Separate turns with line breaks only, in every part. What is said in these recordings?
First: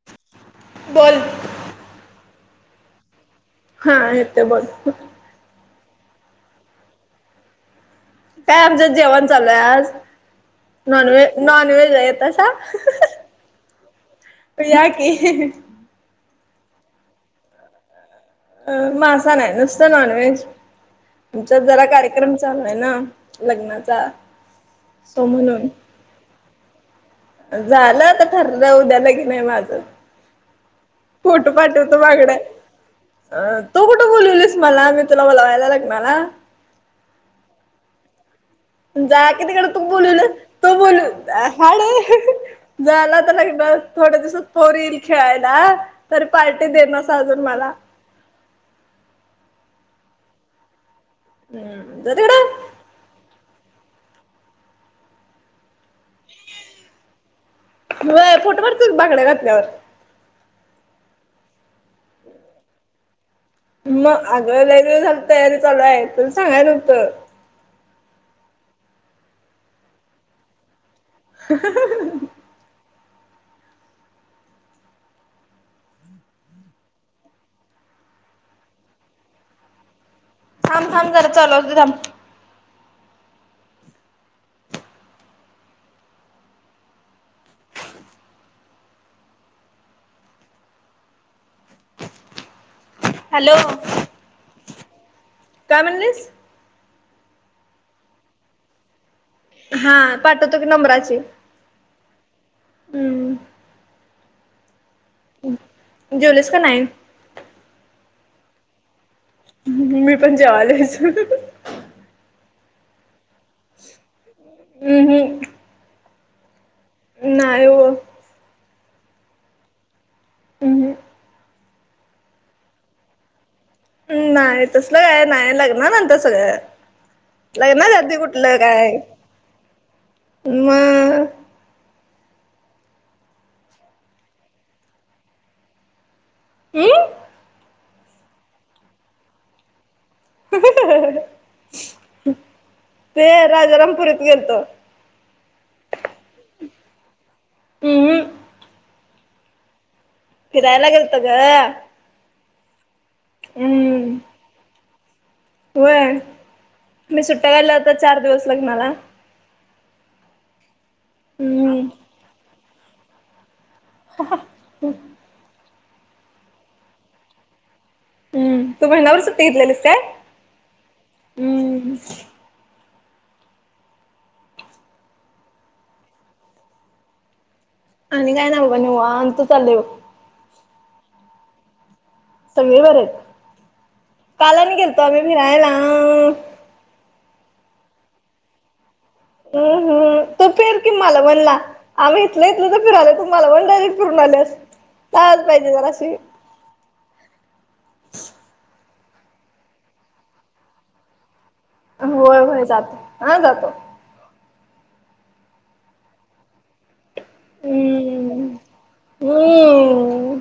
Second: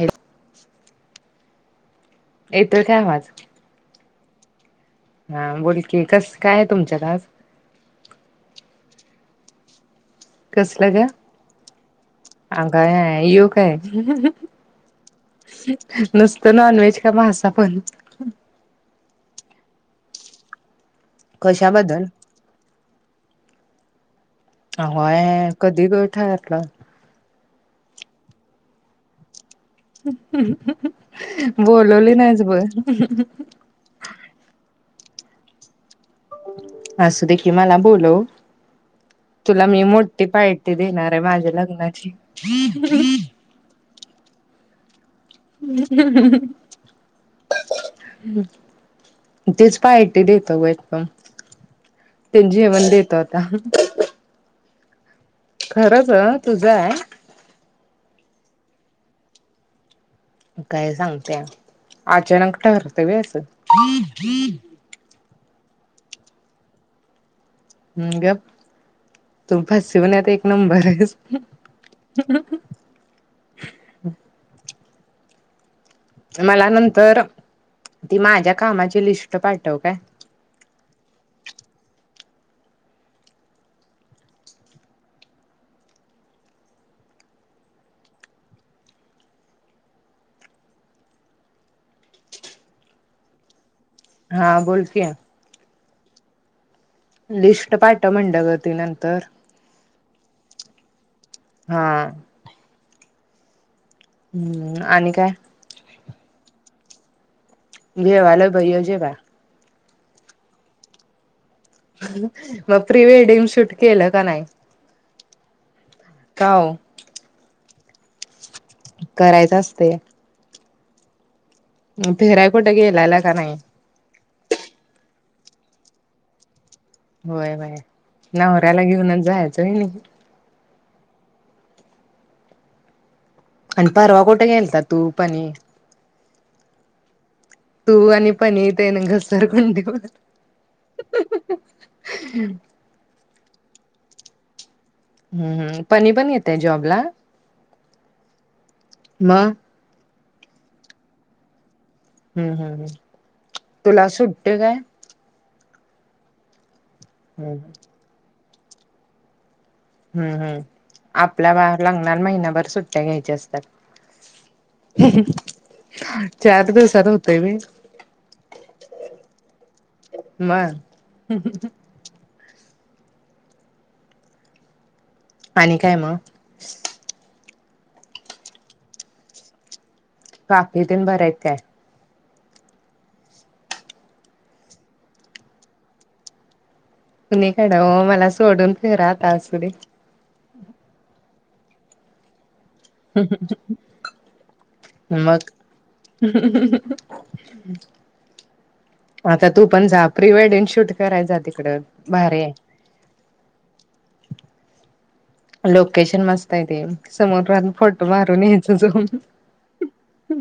Hello,
बोल.
येतोय काय आवाज?
हा येतोय बोल.
हा बोलकी, कस काय आहे तुमच्यात आज?
काय आमच्यात जेवण चालूय आज?
कसलं ग?
नॉनवहेज नॉनवेज हाय येत्यासा
अगं यो काय
या की,
फक्त नॉन व्हेज का मासा पण
अ मासा नाय नुसत नॉनव्हेज, आमच्यात जरा
कशाबद्दल?
कार्यक्रम चालू आहे ना लग्नाचा
आगो आया
सो
य
म्हणून
कधी ग ठरल?
झालं आता ठरलं उद्या लग्न हाय माझं फोटो पाठवतो
बोलवली
मागन,
नाहीस बघ.
अ तू कुठ बोलवलीस मला आग तुला बोलवायला लाग
असु देखी मला बोलव.
जा कि,
तुला
तिकड तू
मी मोठी
बोलिवलस तू
पार्टी देणार आहे
बोलिव
माझ्या लग्नाची.
हाडं झाल आता लग्न तर थोड्या दिवसात पोर येईल खेळायला तर पार्टी देईनास अजून मला
तीच पार्टी देतो बाई एकदम
हम्म जा तिकडं.
राह खरंच अ तुझं हाय.
व्हय फोटो पाठवतो की, बांगड्या घातल्यावर
काय सांगतिया? अचानक ठरतंय व्हय असं.
मग अगं लई झाल तयारी चालू आहे, तु सांगाय नव्हतं
गप तू फसवण्यात एक नंबर आहेस.
हा हा.
हम. मला नंतर ती माझ्या कामाची लिस्ट पाठव काय
थांब थांब जरा चालू असते थांब हॅलो?
हा बोलकी
काय म्हणलीस?
लिस्ट पाठ म्हंटलग नंतर.
हा पाठवतो की नंबराची
हा
हम्म.
हम्म आणि काय?
जेवलीस का नाहीस?
जेवायला ये जेवायला
मी पण जेवायलेयच
मग प्री वेडिंग शूट केलं का नाही?
हम्म हम्म.
का ओ?
नाय ओ
करायचं असतय
हम हम.
फिराय कुठ गेलाला का नाही?
हम नाय तसलं काय नाय लग्ना नंतर सगळं
वय बाय
लग्नाच्या आधी कुठलं
नवऱ्याला घेऊनच जायचं व्हय नय
हम [inaudible]
आणि परवा कुठ गेलाता तू पणी?
हम?
तू आणि पणी तेन घसरगुंडी
ते राजारामपूरीत गेलतो.
हम हम पनी पण येते जॉबला?
हमहम..
मग?
फिरायला गेलतो ग.
हम हम हम तुला
हम्म
सुट्टी काय?
होय मी सुट्ट्या गायल्या, आता चार दिवस लग्नाला.
हम हम आपल्या
हम्म
बर लग्नाला महिनाभर सुट्ट्या घ्यायच्या असतात. चार दिवसात होतय होय?
हम तू महिना भर सुट्ट्या घेतलेलीस काय
मग
हम?
आणि काय मग?
आणि काय नाय बाबा निवांत चालय बघ.
काकी तेन बऱ्या आहेत काय?
सगळी बरी आहेत, काल गेलतो आम्ही फिरायला.
कुणीकड ओ मला सोडून फिरलासा
हम्म
[inaudible]
हम्म तू फिर कि मालवण ला आम्ही इथल्या इथं त तर फिरलोय तु मालवण डायरेक्ट फिरून आल्यास लाज
मग
पाहिजे जराशी.
आता तू पण जा प्री वेडिंग शूट कराय जा तिकडं
होय
भारी
होय
आहे
जातो. हा जातो
लोकेशन मस्त हाय ते समुद्रात फोटो मारून
हम्म
यायच जाऊन.
हम्म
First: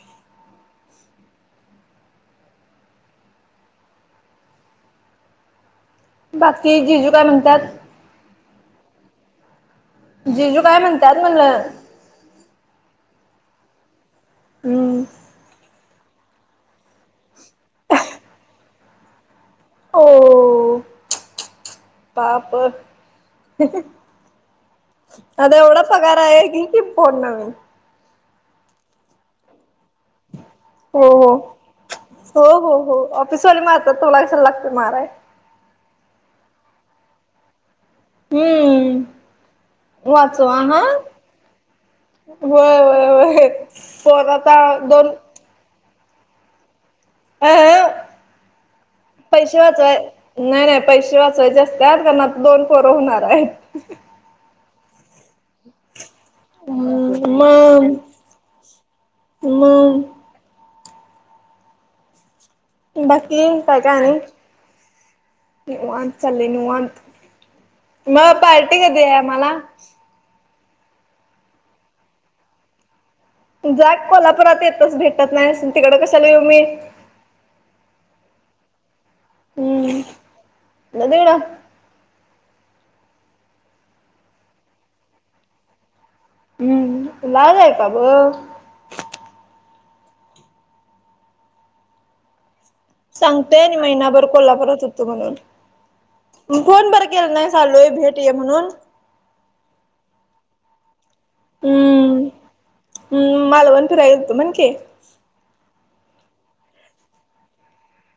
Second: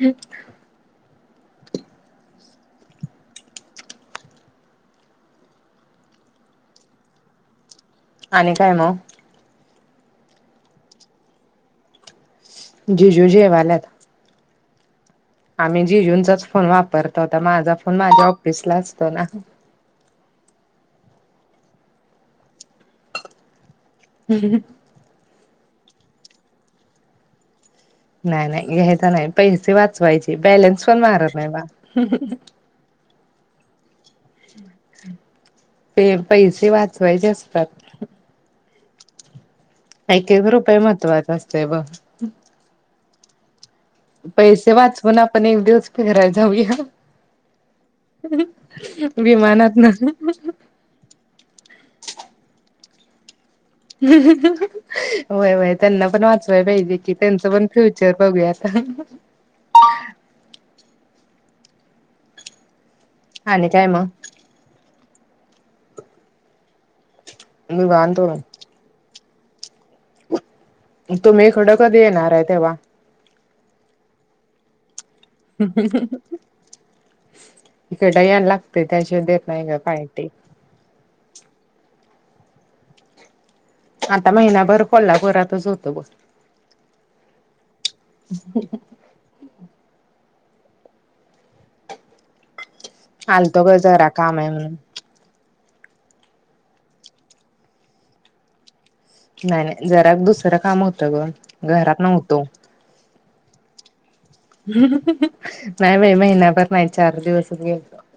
ह [inaudible]
बाकी जिजू काय म्हणतात
आणि काय मग
जीजू काय म्हणतयात म्हणलं
जीजु जेवल्यात
हम
मी जिजूनंचाच फोन वापरतो आता माझा फोन माझ्या ऑफिसला असतो ना
हो. पाप
हम
अता एवढा पगार आहे घे की फोन
नाय नाय घ्यायचा नाही पैसे वाचवायचे बॅलन्स पण
हो
मारत नाही बा
ऑफिसवाली मारतात तुला कशाला लागतय माराय
ते पैसे वाचवायचे असतात
हम्म
एक एक
वाचवा
रुपये
ह.
महत्त्वाचा असतोय बघ.
वय वय वय
पैसे वाचवून आपण एक दिवस फिरायला जाऊया
आह पैसे
विमानात न.
वाचवाय नाही नाही पैसे वाचवायचे असत्यात कारण आता दोन पोर होणार आहेत
वय वय त्यांना ण वाजे की
हम्म
त्यांच पण
मग
फ्युचर बघूया [unintelligible]
मग बाकी
आणि
काय
मग
काणीत चाले निवत [unintelligible]
निवांत
मग
बघ
पार्टी कधी आहे मला
तुम्ही खडं कधी येणार आहे तेव्हा
जा कोल्हापुरात येतच भेटत नाही तिकड कशाला येऊ मी
इकडेड यायला लागते त्याच्या देत नाही ग
हम्म
कायट
जा तिकडं
आता महिनाभर कोल्हापुरातच होतं बर
लाल आहे बा ब
आलतो ग
सांगतोय
जरा
महिनाभर
काम आहे म्हणून.
कोल्हापुरात होतो म्हणून कोण बरं केलं नाही चालूय भेट ये म्हणून
नाही नाही जरा दुसरं काम होतं ग घरात नव्हतो
ह मालवन फय
नाही बाई महिन्याभर नाही चार दिवसच गेलो [unintelligible]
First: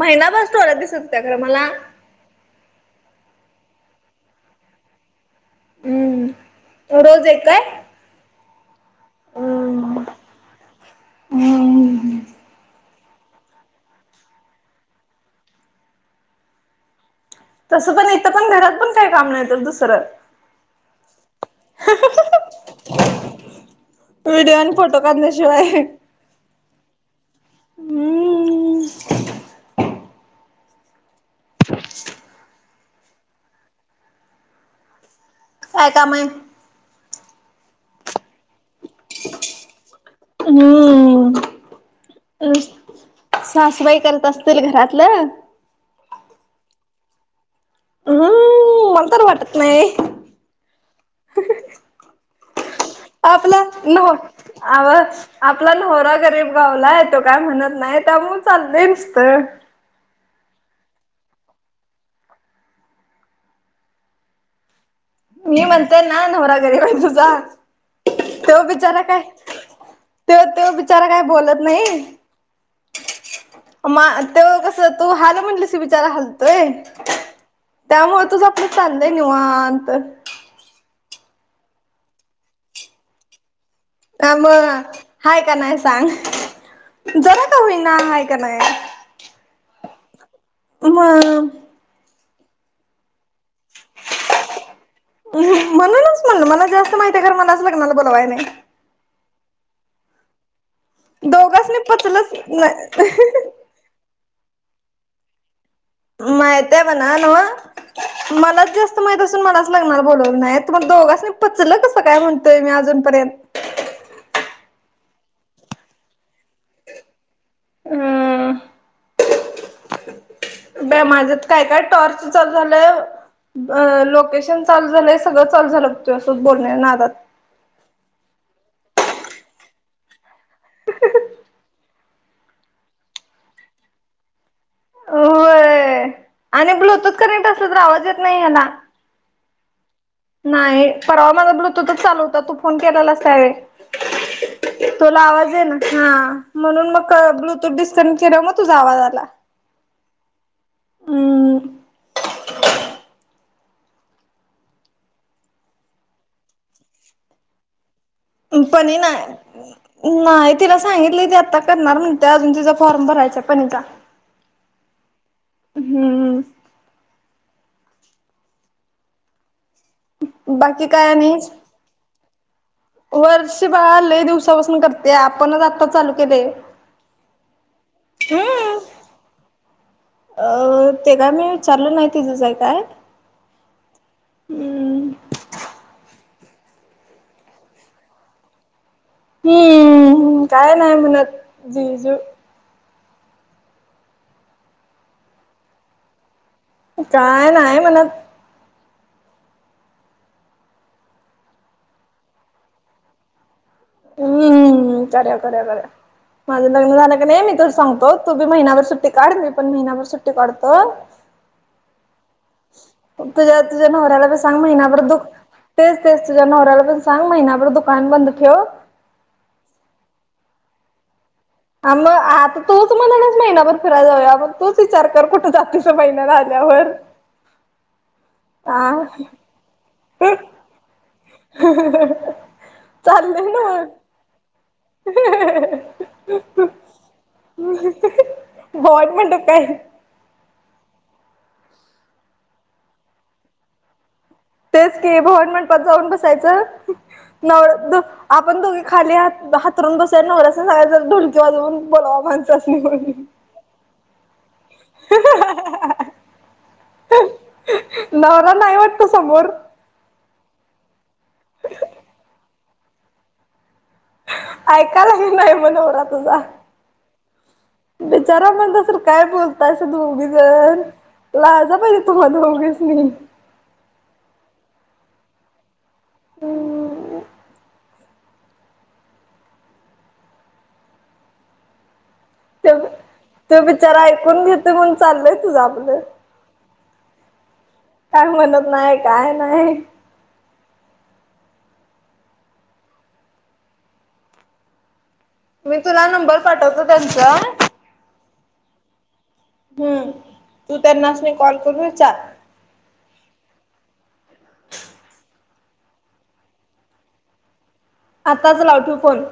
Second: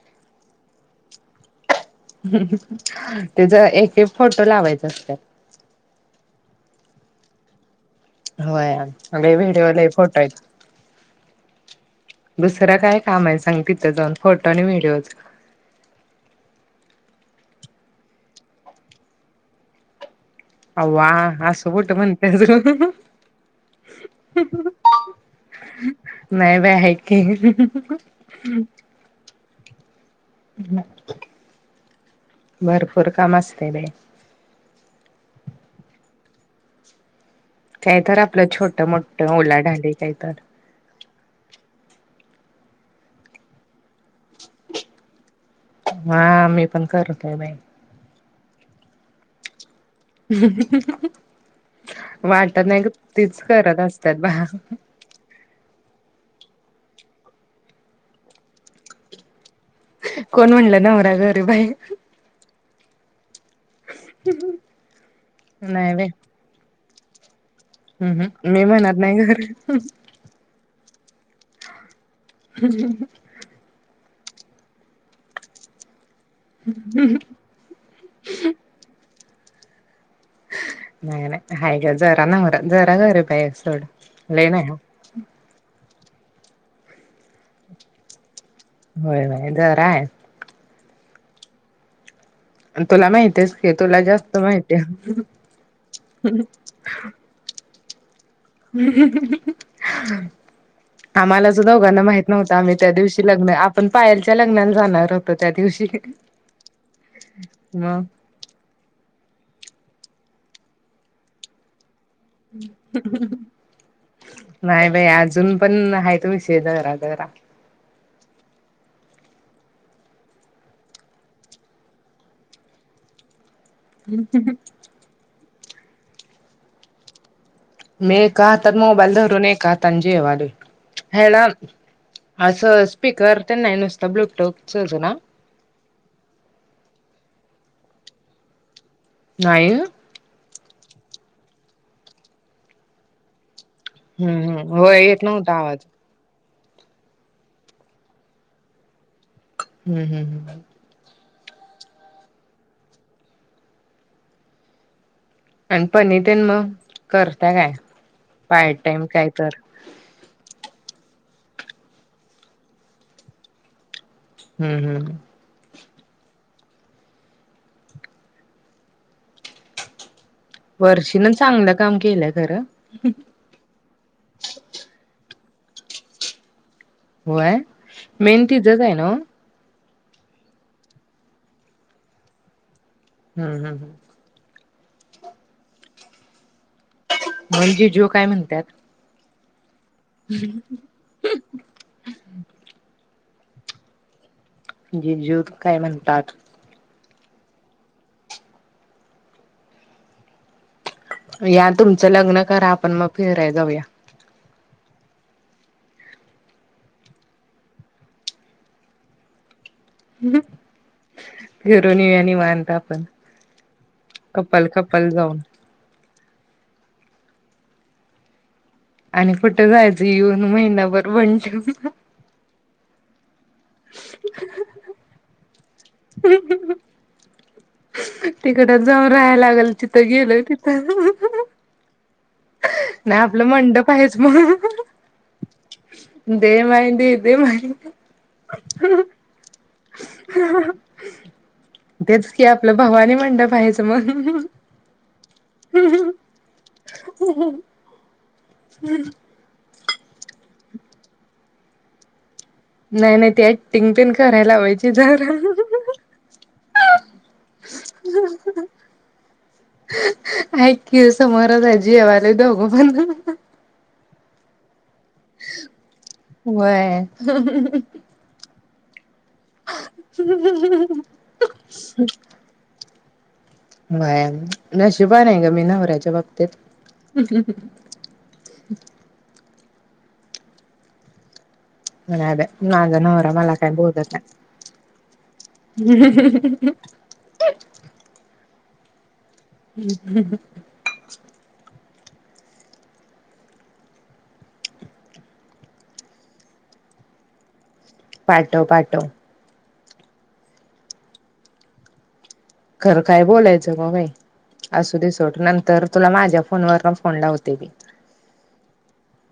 महिनाभास्टोलात दिसत होत त्या खरं मला [unintelligible]
त्याचा एक एक फोटो लावायचा असत
हम्म रोज एक काय
होयग व्हिडिओला
हम्म
फोटो आहे
हम्म
दुसरा काय कामा आहे सांग तिथं जाऊन फोटो आणि व्हिडिओचा
तसं पण इथं पण घरात पण काय काम नाही तर दुसरं
अव वा असं बोट म्हणते त
व्हडिओ आणि फोटो काढ शवाय
नाही बाई आहे की
हम्
भरपूर काम असते तेई
काय काम हे
काहीत आपलं छोट मोठ ओलाढाली काहीत
सासुबाई करत असतील घरातलं
हा मी पण करतो आहे बाई
हम्म मला तर वाटत नाही
वाट [inaudible]
हाव आपला नवरा गरीब गावला येतो काय म्हणत नाही त्यामुळे चाललं नुसतं
कोण म्हणलं नवरा गरीब आहे
मी म्हणते ना नवरा गरीब आहे तुझा
हम्म हम्म
तो
मी म्हणत
बिचारा काय
नाही घरी
त तो बिचारा काय बोलत नाही
हम्म
[unintelligible] तू हाल म्हणलसी विचार हालतोय त्यामुळे तुझ आपलं चाललं निवांत
न ह ग ज्वरा नंगरा ज्रा गरी बाई सोड
ह
लय नाही
मग हाय का नाही सांग जरा का होईना हा का नाही
[inaudible]
म म
तुला माहित आहेच तुला जास्त माहिती आहे
म्हणूनच म्हणलं मला जास्त माहिती आहे [unintelligible]
हम् [unintelligible] आम्हाला ज
दोघांसनी
दोघांना माहित
पचलंच
नव्हं आम्ही त्या दिवशी
नाही
लग्न आपण पायलच्या लग्नाला जाणार होतो त्या दिवशी
माहित आहे बणा ना
मग
मलाच जास्त माहित असून मला [unintelligible]
नाही बाई अजून पण आहे तुम् शे जरा जरा
हम्म ब माझ्यात काय काय टॉर्च चालू झालंय लोकेशन चालू झालंय सगळं ल झालं त असच बोलण्या नाात [unintelligible]
मे का तन म मोबाईल दवर न का तांजी आहेवाल ह [unintelligible] ह स स् स्पीकर त्यांनायनो असत ब्लकटोक. [unintelligible]
होय आणि ब्लूतूथ करनेंक्ट असल, तर आवाज येत नाही ह्याला.
नाहीयत.
नाही परावा माझा ब्लूटूथच चालू होता, तू फोन केलाला असवे.
हम्म हम्म होय
तोला
येत नव्हता
आवाज आहे ना हा. म्हणून मग ब्लूटूथ डिस्टनचीिर मग तुझा आवाजाला.
हम्म हम्म हम्. आणि पनी तेन मग करता काय. पार्ट
पण नाही
टाइम काय तर
नाही. तिला सांगितली ते आता करणार म्हणते, अजून तिचा फॉर्म भरायचा पणचा
हम्म हम्.
हम्म. बाकी
वर्षीन चांगलं काम केलंत.
वर्ष बाळा आलंय दिवसापासून करते, आपणच आता चालू केले.
हो आहे मेहनती
हम्म
जच आहे ना.
अ ते काय मी विचारलो नाहीतीि जचय काय.
हम्म हम्म हम्म.
हम.
म्हणजे जो काय म्हणतात
हम्म काय नाही म्हनात जीजू.
जे जो काय म्हणतात.
काय नाही म्हणत.
या तुमचं लग्न करा, आपण मग फिराय जाऊया.
हम् करया करया कर. माझं लग्न झालं क नाही मी त सांगतो, तूी महिना्यावर सुट्टी काढ म पण महिना्याभर सुट्टी काढतो.
फिरून येऊया निवांत आपण
तुझ्या तुझ्या नवऱ्याला बी सांग
कपल
महिनाभर
कपल
दुख
जाऊन
तेच. ते तुझ्या नवऱ्याला पण सांग, महिना्याभर दुकान बंद ठेव.
आणि कुठं जायचं येऊन महिना्याभर बन ठेवून
आ मग आता तूच महिना्याभर फिराय जाऊया मग तोच विचार कर कुठं जातीचा महिना राल्यावर
तिकड जाऊन राहायला लागेल तिथं गेल तिथं. नाही आपलं
चाललंय
मंड
नव्ह.
पा आहेच म्हण. दे माहि दे दे माहि.
भोवाट मंडप काय
तेच कि आपलं भावानी म्हंडप आहेयचं मग.
तेच की भवन मंणपात जाऊन बसायचं नव आपण दोघे खाली ह हातरून बसायला नव अस सगाय ढोळकी वाजवून बोवाण.
नाही नाही ते ऍक्टिंग पण करायला लावायची जरा
नवरा नाही वाटत समोर.
ऐकी समोरचजी आहे जेवाले दोघ पण.
ऐकायलाही नाही म गौरा तुझा
व्हय
बिचारा म्हण काय बोलतायं दोघी जण ला जा पाहिजे तुम्हा दोघीच नि.
वय नशीबवान आहे ग मी नवऱ्याच्या बाबतीत.
हम्म
[unintelligible] नाय बया
ते
माझा नरा मला
तो
काय
बिचारा
बोलत नाय.
ऐकून घेतोय म्हणून चाललंय तुझं आपलं
[unintelligible]
काय म्हणत नाही. काय नाही
हम्म हम्म ह.
मी तुला नंबर पाठवतो त्यांच
पाठव पाठव.
हम्म तू त्यां नासने कॉल करून विचार.
खर काय बोलायचं मबाई. असू दिस नंतर तुला माझ्या फोनवर फोन लावते मी.
आतात लावतु फोन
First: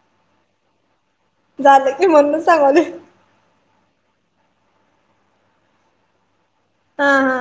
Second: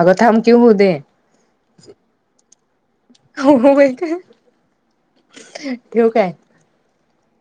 आग थमकीव होऊ दे
झालं की म्हणून सांगालोय
होई का. ठेव काय.
हा हा.